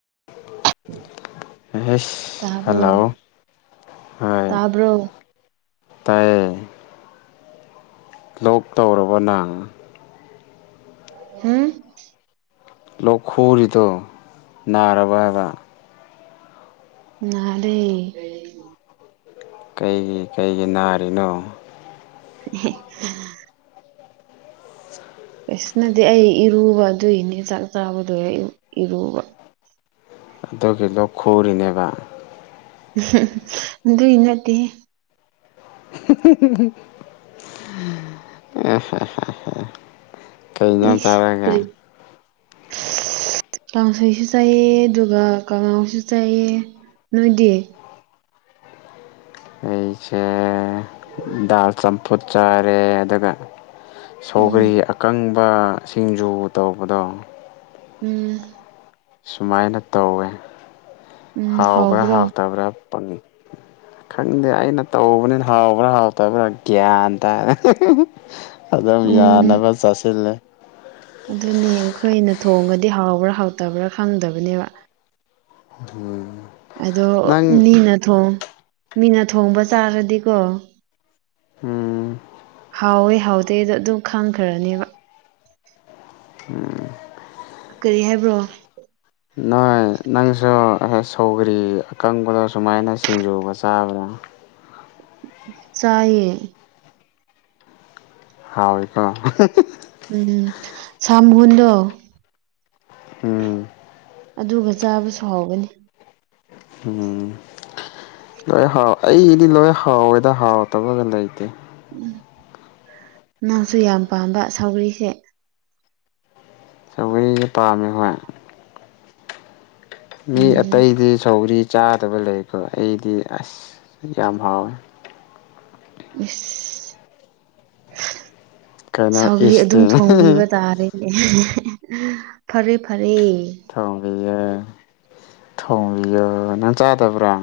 [inaudible] ꯑꯩꯁ ꯇꯥꯕ꯭ꯔꯣ ꯍꯜꯂꯣ ꯍꯣꯏ ꯇꯥꯕ꯭ꯔꯣ ꯇꯥꯢꯌꯦ ꯂꯣꯛ ꯇꯧꯔꯕꯣ ꯅꯪ ꯍꯝ ꯂꯣꯛ ꯈꯨꯔꯤꯗꯣ ꯅꯥꯔꯕꯣ ꯍꯥꯏꯕ ꯅꯥꯗꯦ ꯀꯔꯤ ꯀꯩꯒꯤ ꯀꯩꯒꯤ ꯅꯥꯔꯤꯅꯣ [unintelligible] ꯑꯩꯁ ꯅꯪꯗꯤ ꯑꯩ ꯏꯔꯨꯕ ꯑꯗꯨꯏꯅꯦ ꯆꯥꯛ ꯆꯥꯕꯗꯨꯒꯩ ꯏꯔꯨꯕ ꯑꯗꯨꯒꯤꯗꯣ ꯈꯨꯔꯤꯅꯦꯕ [unintelligible] ꯑꯗꯨꯏ ꯅꯠꯇꯦ [unintelligible] ꯀꯩ ꯏꯟꯖꯥꯡ ꯏꯁ ꯆꯥꯔꯒꯦ ꯀꯔꯤ [inaudible] ꯀꯥꯡꯁꯣꯏꯁꯨ ꯆꯥꯏꯌꯦ ꯑꯗꯨꯒ ꯀꯥꯡꯍꯧꯁꯨ ꯆꯥꯏꯌꯦ ꯅꯣꯏꯗꯤ ꯑꯩꯁꯦ ꯗꯥꯜ ꯆꯥꯝꯐꯨꯠ ꯆꯥꯔꯦ ꯑꯗꯨꯒ ꯎꯝ ꯁꯧꯒ꯭ꯔꯤ ꯑꯀꯪꯕ ꯁꯤꯡꯖꯨ ꯇꯧꯕꯗꯣ ꯎꯝ ꯁꯨꯃꯥꯏꯅ ꯇꯧꯋꯦ ꯎꯝ ꯍꯥꯎꯕ꯭ꯔꯥ ꯍꯥꯎꯕ꯭ꯔꯣ ꯍꯥꯎꯇꯕ꯭ꯔꯥ ꯄꯪꯉꯤ ꯈꯪꯗꯦ ꯑꯩꯅ ꯇꯧꯕꯅꯤꯅ ꯍꯥꯎꯕ꯭ꯔꯥ ꯍꯥꯎꯇꯕ꯭ꯔꯥ ꯒ꯭ꯌꯥꯟ ꯇꯥ [unintelligible] ꯑꯗꯨꯝ ꯎꯝ ꯌꯥꯅꯕ ꯆꯥꯁꯜꯂꯦ ꯑꯗꯨꯅꯦ ꯑꯩꯈꯣꯏꯅ ꯊꯣꯡꯉꯗꯤ ꯍꯥꯎꯕ꯭ꯔꯥ ꯍꯥꯎꯇꯕ꯭ꯔꯥ ꯈꯪꯗꯕꯅꯦꯕ [unintelligible] ꯑꯗꯣ ꯅꯪ ꯃꯤꯅ ꯊꯣꯡ ꯃꯤꯅ ꯊꯣꯡꯕ ꯆꯥꯔꯗꯤꯀꯣ ꯎꯝ ꯍꯥꯎꯋꯤ ꯍꯥꯎꯗꯦꯗꯣ ꯑꯗꯨꯝ ꯈꯪꯈ꯭ꯔꯅꯦꯕ ꯎꯝ ꯀ꯭ꯔꯤ ꯍꯥꯏꯕ꯭ꯔꯣ ꯅꯣꯏ ꯅꯪꯁꯨ ꯁꯧꯒ꯭ꯔꯤ ꯑꯀꯪꯕꯗꯣ ꯁꯨꯃꯥꯏꯅ ꯁꯤꯡꯖꯨꯒ ꯆꯥꯕ꯭ꯔꯥ ꯆꯥꯏꯌꯦ ꯍꯥꯎꯋꯤ ꯀꯣ ꯎꯝ ꯁꯥꯝꯍꯨꯟꯗꯣ ꯎꯝ ꯑꯗꯨꯒ ꯆꯥꯕꯁꯨ ꯍꯥꯎꯒꯅꯤ ꯎꯝ ꯂꯣꯏ ꯍꯥꯎ ꯑꯩꯗꯤ ꯂꯣꯏ ꯍꯥꯎꯋꯦꯗ ꯍꯥꯎꯇꯕꯒ ꯂꯩꯇꯦ ꯎ ꯅꯪꯁꯨ ꯌꯥꯝ ꯄꯥꯝꯕ ꯁꯧꯒ꯭ꯔꯤꯁꯦ ꯆꯧꯒꯔꯤꯁꯦ ꯄꯥꯝꯃꯦ ꯍꯣꯏ ꯃꯤ ꯎꯝ ꯑꯇꯩꯗꯤ ꯁꯧꯒ꯭ꯔꯤ ꯆꯥꯗꯕ ꯂꯩꯀꯣ ꯑꯩꯗꯤ ꯑꯁ ꯌꯥꯝ ꯍꯥꯎꯋꯦ ꯏꯁ [unintelligible] ꯀꯩꯅꯣ ꯁꯥꯎꯒ꯭ꯔꯤ ꯏꯁꯇꯤ ꯑꯗꯨꯝ ꯊꯣꯡꯕꯤꯕ ꯇꯥꯔꯦꯅꯦ [unintelligible] ꯐꯔꯦ ꯐꯔꯦ ꯊꯣꯡꯕꯤꯌꯦ ꯊꯣꯡꯕꯤꯌꯣ ꯅꯪ ꯆꯥꯗꯕ꯭ꯔꯥ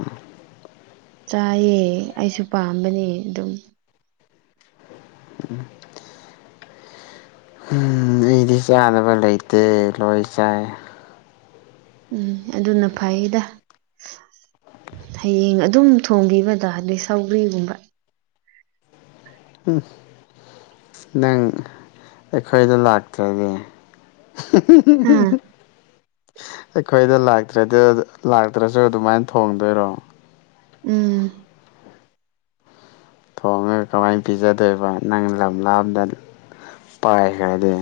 ꯆꯥꯏꯌꯦ ꯑꯩꯁꯨ ꯄꯥꯝꯕꯅꯦ ꯗꯨꯝ [unintelligible] ꯍꯨꯝ ꯑꯩꯗꯤ ꯆꯥꯗꯕ ꯂꯩꯇꯦ ꯂꯣꯏ ꯆꯥꯏ ꯎꯝ ꯑꯗꯨꯅ ꯐꯩꯗ ꯍꯌꯦꯡ ꯑꯗꯨꯝ ꯊꯣꯡꯕꯤꯕ ꯗꯥꯗꯦ ꯁꯧꯒ꯭ꯔꯤꯒꯨꯝꯕ ꯎꯝ ꯅꯪ ꯑꯩꯈꯣꯏꯗ ꯂꯥꯛꯇ꯭ꯔꯗꯤ ꯍꯥ [unintelligible] ꯑꯩꯈꯣꯏꯗ ꯂꯥꯛꯇ꯭ꯔꯗꯤ ꯂꯥꯛꯇ꯭ꯔꯁꯨ ꯑꯗꯨꯃꯥꯏ ꯊꯣꯡꯗꯣꯏꯔꯣ ꯎꯝ ꯊꯣꯡꯉꯒ ꯀꯃꯥꯏꯅ ꯄꯤꯖꯗꯣꯏꯕ ꯅꯪ ꯂꯝ ꯂꯥꯞꯅ ꯄꯥꯢꯈ꯭ꯔꯗꯤ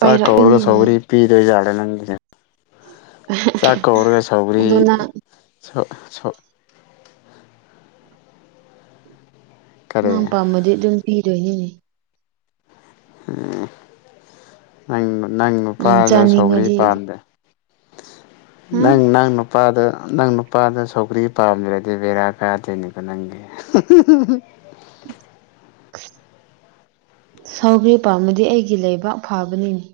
ꯆꯥꯛ ꯀꯧꯔ ꯁꯧꯒ꯭ꯔꯤ ꯄꯤꯗ ꯌꯥꯔꯦ ꯅꯪꯒꯤꯁꯦ ꯆꯥꯛ ꯀꯧꯔꯒ ꯁꯧꯒ꯭ꯔꯤ ꯑꯗꯣ ꯅꯪ ꯀꯔꯤ ꯅꯪ ꯄꯥꯝꯃꯗꯤ ꯑꯗꯨꯝ ꯊꯤꯗꯣꯏꯅꯤꯅꯦ ꯎꯝ ꯅꯪ ꯅꯪ ꯅꯨꯄꯥꯗ ꯁꯧꯒ꯭ꯔꯤ ꯄꯥꯝꯗꯦ ꯍꯥ ꯅꯪ ꯅꯪ ꯅꯨ ꯄꯥꯗ ꯅꯪ ꯅꯨꯄꯥꯗ ꯁꯧꯒ꯭ꯔꯤ ꯄꯥꯝꯗ꯭ꯔꯗꯤ ꯕꯦꯔꯥ ꯀꯥꯗꯣꯏꯅꯤꯀꯣ ꯅꯪꯒꯤ [inaudible] ꯁꯥꯎꯒ꯭ꯔꯤ ꯄꯥꯃꯗꯤ ꯑꯩꯒꯤ ꯂꯩꯕꯥꯛ ꯐꯥꯕꯅꯤꯅꯦ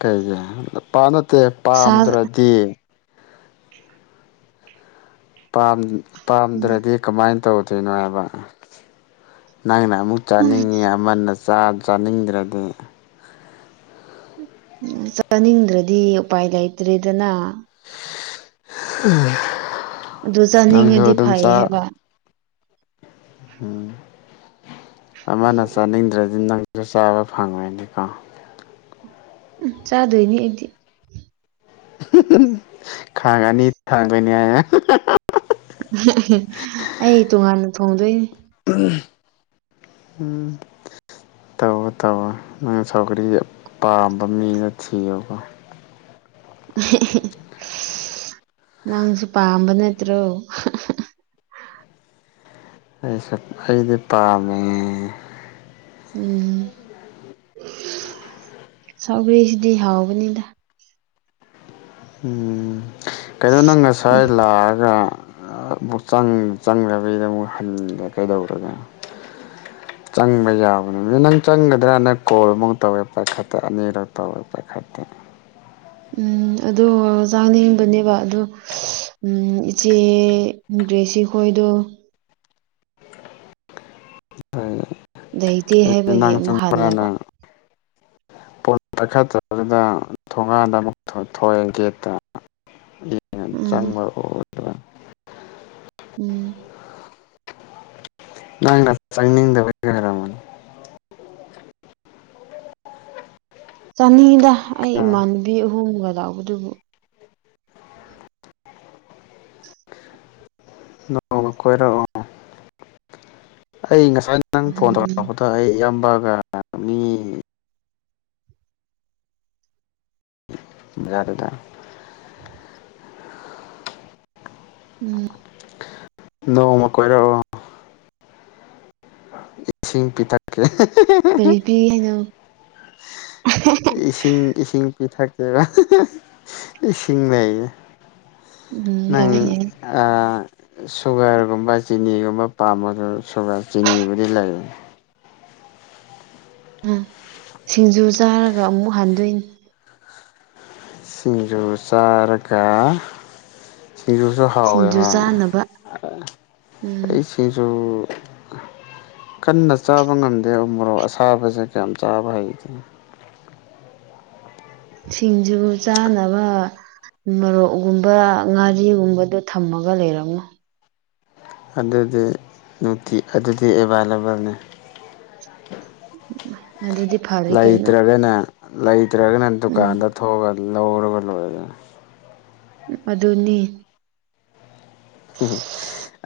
ꯀꯩꯒꯤ ꯄꯥ ꯅꯠꯇꯦ ꯁꯥ ꯄꯥꯝꯗ꯭ꯔꯗꯤ ꯄꯥꯝ ꯄꯥꯝꯗ꯭ꯔꯗꯤ ꯀꯃꯥꯏ ꯇꯧꯗꯣꯏꯅꯣ ꯍꯥꯏꯕ ꯅꯪꯅ ꯑꯃꯨꯛ ꯆꯥꯅꯤꯡꯉꯤ ꯑꯃꯅ ꯆꯥ ꯆꯥꯅꯤꯡꯗ꯭ꯔꯗꯤ ꯎ ꯆꯥꯅꯤꯡꯗ꯭ꯔꯗꯤ ꯎꯄꯥꯏ ꯂꯩꯇ꯭ꯔꯦꯗꯅ ꯑꯗꯨ ꯅꯪꯁꯨ ꯆꯥꯅꯤꯡꯉꯗꯤ ꯑꯗꯨꯝ ꯐꯩ ꯆꯥ ꯍꯥꯏꯕ ꯎꯝ ꯑꯃꯅ ꯆꯥꯅꯤꯡꯗ꯭ꯔꯗꯤ ꯅꯪ ꯖꯨ ꯆꯥꯕ ꯐꯪꯉꯣꯢꯅꯦꯀꯣ ꯎꯝ ꯆꯥꯗꯣꯏꯅꯤ ꯑꯩꯗꯤ ꯈꯥꯡ ꯑꯅꯤ ꯊꯥꯡꯗꯣꯢꯅꯦ ꯑꯩ ꯇꯣꯉꯥꯟꯅ ꯊꯣꯡꯗꯣꯏꯅꯦ ꯎꯝ ꯇꯧꯋꯣ ꯇꯧꯋꯣ ꯅꯪꯅ ꯁꯧꯒ꯭ꯔꯤ ꯄꯥꯝꯕ ꯃꯤꯃ ꯊꯤꯌꯨꯀꯣ [unintelligible] ꯅꯪꯁꯨ ꯄꯥꯝꯕ ꯅꯠꯇ꯭ꯔꯣ ꯑꯩꯁꯨ ꯑꯩꯗꯤ ꯄꯥꯝꯃꯦ ꯎꯝ ꯁꯧꯒ꯭ꯔꯤꯁꯤꯗꯤ ꯍꯥꯎꯕꯅꯤꯗ ꯎꯝ ꯀꯩꯩꯅꯣ ꯅꯪ ꯉꯁꯥꯏ ꯂꯥꯛꯑꯒ ꯑꯃꯨꯛ ꯆꯪ ꯆꯪꯗꯕꯤꯗ ꯑꯃꯨꯛ ꯍꯟꯒꯦ ꯀꯩꯗꯧꯔꯒ [inaudible] ꯆꯪꯕ ꯌꯥꯕꯅꯤ ꯅꯪ ꯆꯪꯒꯗ꯭ꯔꯅ ꯀꯣꯜ ꯃꯨꯛꯀ ꯇꯧꯋꯦ ꯄꯥꯏꯈꯠꯇꯦ ꯑꯅꯤꯔꯛ ꯇꯧꯔꯦ ꯄꯥꯏꯈꯠꯇꯦ ꯎꯝ ꯑꯗꯣ ꯆꯥꯅꯤꯡꯕꯅꯦꯕ ꯑꯗꯣ ꯎꯝ ꯏꯆꯦ ꯒ꯭ꯔꯦꯁꯤꯈꯣꯏꯗꯣ ꯑꯩ ꯂꯩꯇꯦ ꯍꯥꯏꯕꯒꯤ ꯅꯪ ꯑꯃꯨꯛ ꯆꯪꯕ꯭ꯔꯥꯅ ꯍꯜꯂꯕ [inaudible] ꯐꯣꯟ ꯄꯥꯢꯈꯠꯇꯕꯨꯗ ꯊꯣꯡꯒꯥꯥꯟꯗ ꯑꯃꯨꯛ ꯊꯣꯛꯑꯦ ꯒꯦꯠꯇ ꯌꯥꯝ ꯎꯝ ꯆꯪꯕ ꯑꯣꯏ ꯎꯝ ꯅꯪꯅ ꯆꯪꯅꯤꯡꯗꯕꯒꯤ ꯑꯣꯢꯔꯝꯒꯅꯤ ꯆꯥꯅꯤꯡꯉꯤꯗ ꯑꯩ ꯏꯃꯥꯟꯅꯕꯤ ꯑꯍꯨꯝꯒ ꯂꯥꯛꯄꯗꯨꯕꯨ ꯑꯣ ꯀꯣꯏꯔꯛꯑꯣ ꯑꯩ ꯉꯁꯥꯏ ꯅꯪ ꯐꯣꯟ ꯎꯝ ꯇꯧꯔꯛꯄꯗꯣ ꯑꯩ ꯏꯌꯥꯝ ꯕꯒ ꯃꯤ [unintelligible] ꯎꯝ ꯅꯣꯡꯃ ꯀꯣꯏꯔꯛꯑꯣ ꯏꯁꯤꯡ ꯄꯤꯊꯛꯀꯦ ꯀꯔꯤ ꯄꯤ ꯍꯥꯏꯅꯣ ꯏꯁꯤꯡ ꯏꯁꯤꯡ ꯄꯤꯊꯛ ꯀꯩꯕ ꯏꯁꯤꯡ ꯂꯩ ꯎꯝ ꯅꯪ ꯌꯥꯏ ꯌꯥꯏ ꯑ ꯁꯨꯒꯔꯒꯨꯝꯕ ꯆꯤꯅꯤꯒꯨꯝꯕ ꯄꯥꯝꯕꯗꯨ ꯁꯨꯒꯔ ꯆꯤꯅꯤꯕꯨꯗꯤ ꯂꯩ ꯑ ꯁꯤꯡꯖꯨ ꯆꯥꯔꯒ ꯑꯃꯨꯛ ꯍꯟꯗꯣꯏꯅꯤ ꯁꯤꯡꯖꯨ ꯆꯥꯔꯀꯥ ꯁꯤꯡꯖꯨꯁꯨ ꯍꯥꯎꯋꯦ ꯁꯤꯡꯖꯨ ꯍꯥ ꯆꯥꯅꯕ ꯎꯝ ꯑꯩ ꯁꯤꯡꯖꯨ ꯀꯟꯅ ꯆꯥꯕ ꯉꯝꯗꯦ ꯎ ꯃꯣꯔꯣꯛ ꯑꯁꯥꯕꯁꯦ ꯀꯌꯥꯝ ꯆꯥꯕ ꯍꯩꯇꯦ ꯁꯤꯡꯖꯨ ꯆꯥꯅꯕ ꯎꯃꯔꯣꯛꯎꯝꯕ ꯉꯥꯔꯤꯒꯨꯝꯕꯗꯣ ꯊꯝꯃꯒ ꯂꯩꯔꯝꯃꯨ ꯑꯗꯨꯗꯤ ꯅꯨꯡꯇꯤ ꯑꯗꯨꯗꯤ ꯑꯦꯕꯥꯏꯂꯦꯕꯜꯅꯦ [unintelligible] ꯐꯔꯦ ꯀꯩꯅꯣ ꯂꯩꯇ꯭ꯔꯒꯅ ꯂꯩꯇ꯭ꯔꯒꯅ ꯎꯝ ꯗꯨꯀꯥꯟꯗ ꯊꯣꯛꯑꯒ ꯂꯧꯔꯒ ꯂꯣꯏꯔꯦ ꯑꯗꯨꯅꯤ ꯎ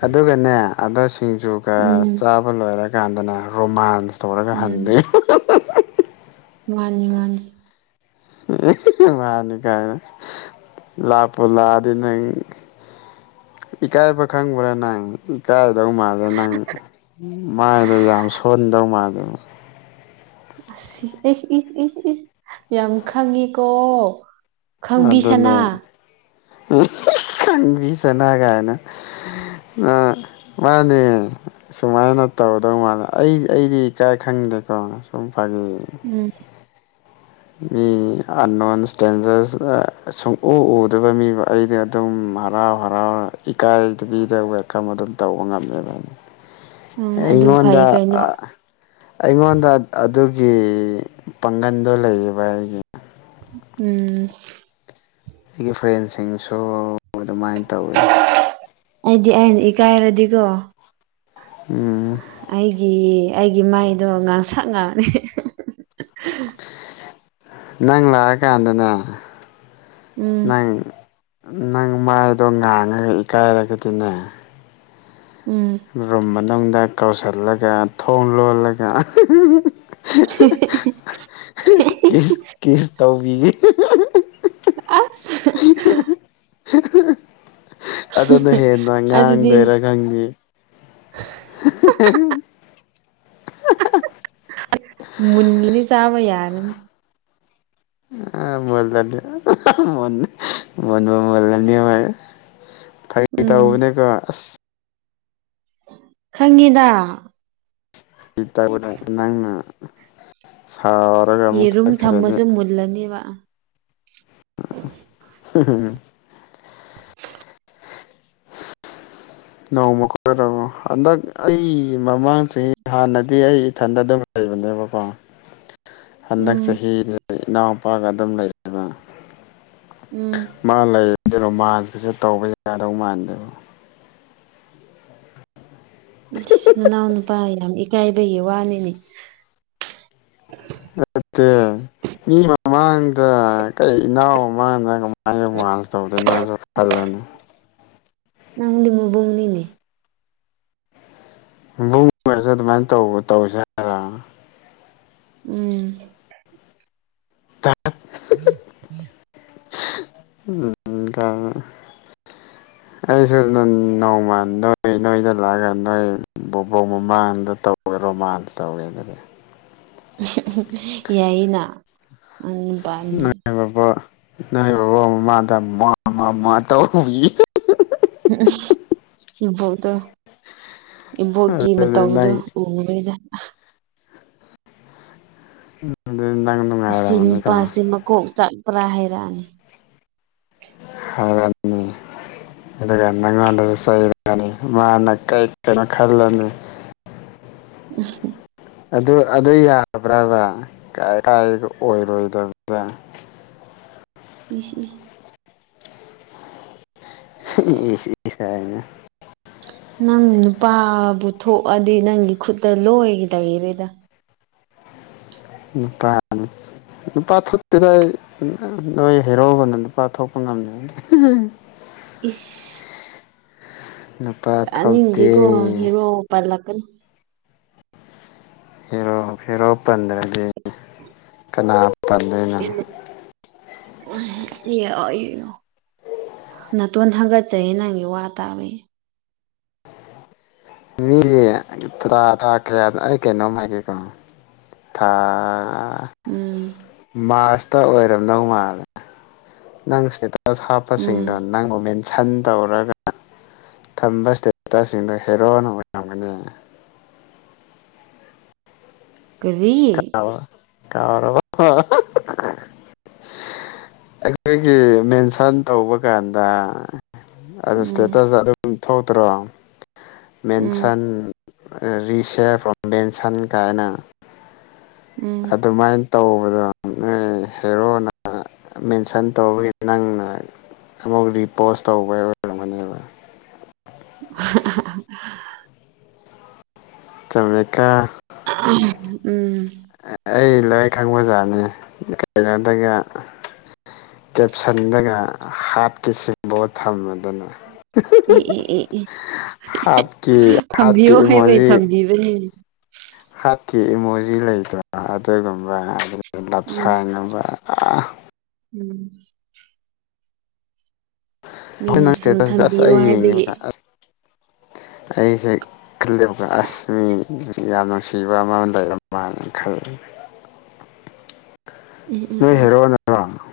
ꯑꯗꯨꯒꯅꯦ ꯑꯗꯣ ꯁꯤꯡꯖꯨꯒ ꯎꯝ ꯆꯥꯕ ꯂꯣꯏꯔꯒ ꯀꯥꯟꯗꯅꯦ ꯔꯣꯃꯥꯟꯁ ꯇꯧꯔꯒ ꯎꯝ ꯍꯟꯗꯣꯢ ꯃꯥꯅꯤ ꯃꯥꯅꯤ [unintelligible] ꯃꯥꯅꯤ ꯀꯥꯏꯅ ꯂꯥꯛꯄꯨ ꯂꯥꯛꯑꯗꯤ ꯅꯩ ꯏꯀꯥꯏꯕ ꯈꯥꯡꯕ꯭ꯔ ꯅꯪ ꯏꯀꯥꯏ ꯗꯧ ꯃꯥꯜꯂꯦ ꯅꯪ ꯃꯥꯏꯗꯣ ꯌꯥꯝ ꯁꯣꯟꯗꯧ ꯃꯥꯜꯂꯦ ꯑꯁꯤ ꯑꯩ ꯑꯦ ꯏ ꯏ ꯌꯥꯝ ꯈꯪꯉꯤꯀꯣ ꯈꯪꯕꯤꯁꯅꯥ ꯈꯪꯕꯤꯁꯅꯥꯒꯥꯏꯅ ꯑ ꯃꯥꯅꯦ ꯁꯨꯃꯥꯏꯅ ꯇꯧꯗꯧ ꯃꯥꯜꯂꯦ ꯑꯩ ꯑꯩꯗꯤ ꯀꯥꯏ ꯈꯪ ꯂꯩ ꯐꯝ ꯁꯨꯝ ꯐꯥꯒꯤ ꯎꯝ ꯃꯤ ꯑ ꯅꯣꯟ ꯁ꯭ꯇꯦꯟꯖꯔꯁ ꯁꯨꯛꯎ ꯎꯗꯕ ꯃꯤꯕꯨ ꯑꯩꯗꯤ ꯑꯗꯨꯝ ꯍꯔꯥꯎ ꯍꯔꯥꯎꯅ ꯏꯀꯥꯏꯕꯤꯗ ꯋꯦꯜꯀꯝ ꯑꯗꯨꯝ ꯇꯧꯕ ꯉꯝꯃꯦꯕ ꯎꯝ ꯑꯗꯨ ꯐꯩ ꯑꯩꯉꯣꯟꯗ ꯀꯩꯅꯣ ꯑ ꯑꯩꯉꯣꯟꯗ ꯑꯗꯨ ꯑꯦ ꯄꯥꯡꯒꯟꯗꯣ ꯂꯩꯌꯦꯕ ꯑꯩꯒꯤ ꯎꯝ ꯔꯤ ꯐ꯭ꯔꯦꯟꯁꯤꯡꯁꯨ ꯑꯗꯨꯃꯥꯏꯅ ꯇꯧꯋꯦ ꯑꯩꯗꯤ ꯑꯩꯅ ꯏꯀꯥꯏꯔꯗꯤꯀꯣ ꯎꯝ ꯑꯩꯒꯤ ꯑꯩꯒꯤ ꯃꯥꯏꯗꯣ ꯉꯥꯡꯁꯪ ꯉꯥꯡꯔꯦ [unintelligible] ꯅꯪ ꯂꯥꯛ ꯀꯥꯟꯗꯅꯦ ꯎꯝ ꯅꯪ ꯅꯪ ꯃꯥꯏꯗꯣ ꯉꯥꯡꯉꯒ ꯏꯀꯥꯏꯔꯒꯗꯤꯅꯦ ꯎꯝ ꯔꯨꯝ ꯃꯅꯨꯡꯗ ꯀꯧꯁꯤꯜꯂꯒ ꯊꯣꯡ ꯂꯣꯜꯂꯒ [unintelligible] [unintelligible] [unintelligible] ꯀꯤꯁ ꯀꯤꯁ ꯇꯧꯕꯤꯒꯦ ꯑꯁ [unintelligible] ꯑꯗꯨꯅ ꯍꯦꯟꯅ ꯑꯗꯨꯗꯤ ꯉꯥꯡꯗꯣꯏꯔꯥ ꯈꯪꯗꯦ [unintelligible] ꯃꯨꯜꯂꯅꯤ ꯆꯥꯕ ꯌꯥꯔꯅꯤ ꯑ ꯃꯣꯜꯂꯅꯤ [unintelligible] ꯃꯨꯟꯕꯨ ꯃꯣꯜꯂꯅꯤ ꯃꯩ [inaudible] ꯐꯥꯒꯤ ꯎꯝ ꯇꯧꯕꯅꯦꯀꯣ ꯑꯁ ꯈꯪꯉꯤꯗ ꯂꯤꯇꯔꯕꯨꯗꯤ ꯅꯪꯅ ꯁꯥꯎꯔꯒ ꯑꯃꯨꯛ ꯌꯦꯔꯨꯝ ꯆꯠꯈ꯭ꯔꯗꯤ ꯊꯝꯃꯁꯨ ꯃꯨꯜꯂꯅꯦꯕ [unintelligible] ꯅꯣꯡꯃ ꯈꯣꯏꯔꯛꯑꯣ ꯍꯟꯗꯛ ꯑꯩ ꯃꯃꯥꯡ ꯆꯍꯤ ꯍꯥꯟꯅꯗꯤ ꯑꯩ ꯏꯊꯟꯗ ꯑꯗꯨꯝ ꯔꯦꯟꯗ ꯂꯩꯕ ꯄꯥꯝ [inaudible] ꯍꯟꯗꯛ ꯎꯝ ꯆꯍꯤꯗꯤ ꯏꯅꯥꯎꯄꯥꯒ ꯑꯗꯨꯝ ꯂꯩꯔ ꯎꯝ ꯃꯥ ꯂꯩꯔꯗꯤ ꯔꯣꯃꯥꯟꯁꯀꯥꯁꯦ ꯇꯧꯕ ꯌꯥꯗꯧ ꯃꯥꯟꯗꯦꯕ ꯏꯁ ꯅꯅꯥꯎ ꯅꯨꯄꯥ ꯌꯥꯝ ꯏꯀꯥꯏꯕꯒꯤ ꯋꯥꯅꯤꯅꯦ ꯅꯠꯇꯦ ꯃꯤ ꯃꯃꯥꯡ ꯗ ꯀꯩ ꯏꯅꯥꯎ ꯃꯃꯥꯡꯗ ꯀꯃꯥꯏ ꯔꯣꯃꯥꯟꯁ ꯇꯧꯗꯣꯏꯅꯣ ꯅꯪꯖꯨ ꯈꯜꯂꯣꯅꯦ ꯅꯪꯗꯤ ꯃꯕꯨꯡꯅꯤꯅꯦ ꯃꯕꯨꯡ ꯑꯣꯢꯕꯁꯨ ꯑꯗꯨꯃꯥꯏ ꯇꯧꯕ ꯇꯧꯁꯦ ꯍꯥꯏꯔ ꯎꯝ [inaudible] ꯎꯝ ꯀꯥꯢꯅ [inaudible] ꯑꯩꯁꯨ ꯅ ꯅꯣꯡꯃ ꯅꯣꯏ ꯅꯣꯏꯗ ꯂꯥꯛꯑꯒ ꯅꯣꯏ ꯕꯣꯕꯣꯛ ꯃꯃꯥꯡꯗ ꯇꯧꯒ ꯔꯣꯃꯥꯟꯁ ꯇꯧꯒꯦ ꯑꯗꯨꯗꯤ ꯌꯥꯏꯌꯦꯅ [unintelligible] ꯅꯣꯢ ꯕꯣꯕꯣꯛ ꯃꯃꯥꯡꯗ ꯎꯝꯋꯥ ꯎꯝꯋꯥ ꯎꯝꯋꯥ ꯇꯧꯕꯤꯒꯦ ꯑ ꯏꯕꯣꯛꯇꯣ ꯏꯕꯣꯛꯀꯤ ꯑꯗꯨꯗꯤ ꯃꯇꯧꯗꯣ ꯅꯪ ꯎꯋꯦꯗ ꯑꯍ [unintelligible] ꯑꯁꯤ ꯅꯨꯡꯉꯥꯏꯔꯝꯃꯅꯤꯀꯣ ꯅꯨꯄꯥꯁꯦ ꯃꯀꯣꯛ ꯆꯥꯛꯄ꯭ꯔꯥ ꯍꯥꯏꯔꯛꯑꯅꯤ [unintelligible] ꯑꯗꯨꯒ ꯅꯪꯉꯣꯟꯗꯁꯨ ꯆꯩꯔꯅꯤ ꯃꯥꯅ ꯀꯩ ꯀꯩꯅꯣ ꯈꯜꯂꯅꯤ [unintelligible] ꯑꯗꯨ ꯑꯗꯨ ꯌꯥꯕ꯭ꯔꯕ ꯀꯥꯏ ꯑꯣꯏꯔꯣꯏꯗꯕꯗ ꯏꯁ ꯏꯁ ꯏꯁ ꯏꯁ [unintelligible] ꯅꯪ ꯅꯨꯄꯥꯕꯨ ꯊꯣꯛꯑꯗꯤ ꯅꯪꯒꯤ ꯈꯨꯠꯇ ꯂꯣꯏ ꯂꯩꯔꯦꯗ ꯅꯤꯄꯥꯟ ꯅꯨꯄꯥ ꯊꯣꯛꯇꯦꯗ ꯑꯩ ꯅꯣꯏ ꯍꯩꯔꯣꯒꯨꯝꯅ ꯅꯨꯄꯥ ꯊꯣꯛꯄ ꯉꯝꯗ ꯏꯁ ꯅꯨꯄꯥ ꯊꯧꯇꯦ ꯑꯅꯤꯡꯗꯦꯀꯣ ꯍꯦꯔꯣ ꯄꯜꯂꯛꯀꯅꯨ ꯍꯦꯔꯣ ꯍꯦꯔꯣ ꯄꯟꯗ꯭ꯔꯗꯤ ꯀꯅꯥ ꯇꯜꯂꯦꯅ ꯎꯝ ꯂꯤꯔꯛꯑꯣ ꯂꯤꯌꯣ ꯅꯥꯇꯣꯟ ꯍꯥꯒꯠꯆꯩ ꯅꯪꯒꯤ ꯋꯥ ꯇꯥꯕꯩ ꯃꯤ ꯊꯥ ꯊꯥ ꯀꯌꯥꯗ ꯑꯩ ꯀꯩꯅꯣꯝ ꯍꯥꯏꯒꯦꯀꯣ ꯊꯥ ꯎꯝ ꯃꯥꯔꯁꯇ ꯑꯣꯏꯔꯝꯗꯧ ꯃꯥꯜꯂꯦ ꯅꯪ ꯁ꯭ꯇꯦꯇꯁ ꯍꯥꯞꯄꯁꯤꯡꯗꯣ ꯎꯝ ꯅꯪꯕꯨ ꯃꯦꯟ ꯁꯟ ꯇꯧꯔꯒ ꯊꯝꯕ ꯁ꯭ꯇꯦꯇꯁꯁꯤꯡꯗꯨ ꯍꯦꯔꯣꯅ ꯑꯣꯏꯔꯝꯒꯅꯤ ꯀꯔꯤ ꯀꯥꯎ ꯀꯥꯎꯔꯕꯣ ꯑꯩꯈꯣꯏꯒꯤ ꯃꯦꯟꯁꯟ ꯇꯧꯕ ꯀꯥꯟꯗ ꯑꯗꯨ ꯎꯝ ꯁ꯭ꯇꯦꯇꯁꯇ ꯑꯗꯨꯝ ꯊꯣꯛꯇ꯭ꯔꯣ ꯎꯝ ꯃꯦꯟꯁꯟ ꯔꯤꯁꯤꯌꯔ ꯐ꯭ꯔꯣꯝ ꯃꯦꯟꯁꯟ ꯀꯥꯏꯅ ꯎꯝ ꯑꯗꯨꯃꯥꯏ ꯇꯧꯕꯗꯣ ꯅꯣꯏ ꯍꯦꯔꯣꯅ ꯃꯦꯟꯁꯟ ꯇꯧꯕꯒꯤ ꯅꯪꯅ ꯑꯃꯨꯛ ꯔꯤꯄꯣꯁ ꯇꯧꯕ ꯑꯣꯏꯔꯝꯒꯅꯤ [inaudible] [unintelligible] ꯆꯨꯝꯃꯦꯀꯣ [inaudible] ꯎꯝ ꯑꯩ ꯂꯣꯏ ꯈꯪꯕꯖꯥꯠꯅꯤ ꯀꯩꯅꯣꯗꯒ ꯀꯦꯞꯁꯜꯗꯒ ꯍꯥꯠꯀꯤ ꯁꯤꯝꯕꯣꯜ ꯊꯝꯃꯗꯅ ꯑꯦ ꯑꯦ ꯑꯦ ꯑꯦ [unintelligible] ꯍꯥꯠꯀꯤ ꯍꯥꯠꯀꯤ ꯊꯝꯕꯤꯌꯣ ꯍꯥꯏꯕꯩ ꯏꯃꯣꯖꯤ ꯊꯝꯕꯤꯕꯅꯤꯅꯦ ꯇꯤ ꯏꯃꯣꯖꯤ ꯂꯩꯗ꯭ꯔꯣ ꯑꯗꯨꯒꯨꯝꯕ ꯑꯗꯒꯤ ꯎꯝ ꯂꯞꯁꯥꯏ ꯑꯝꯃ ꯑ ꯎꯝ ꯍꯣꯏ ꯅꯪ ꯃꯤꯅ ꯁꯨꯝ ꯏꯁꯇꯦꯇꯁꯇ ꯑꯁ ꯊꯝꯕꯤꯌꯣ ꯑꯩ ꯌꯦꯡꯉꯦꯕ ꯍꯥꯏꯕꯒꯤ ꯑꯁ ꯑꯩꯁꯦ ꯈꯜꯂꯦꯕ ꯑꯁ ꯃꯤ ꯌꯥꯝ ꯅꯨꯡꯁꯤꯕ ꯑꯃ ꯂꯩꯔꯝꯃꯥꯜꯂꯦꯅ ꯈꯜꯂꯤꯅꯦ [inaudible] ꯎꯝ ꯎꯝ ꯅꯣꯏ ꯎꯝ ꯍꯦꯔꯣꯅꯔꯣ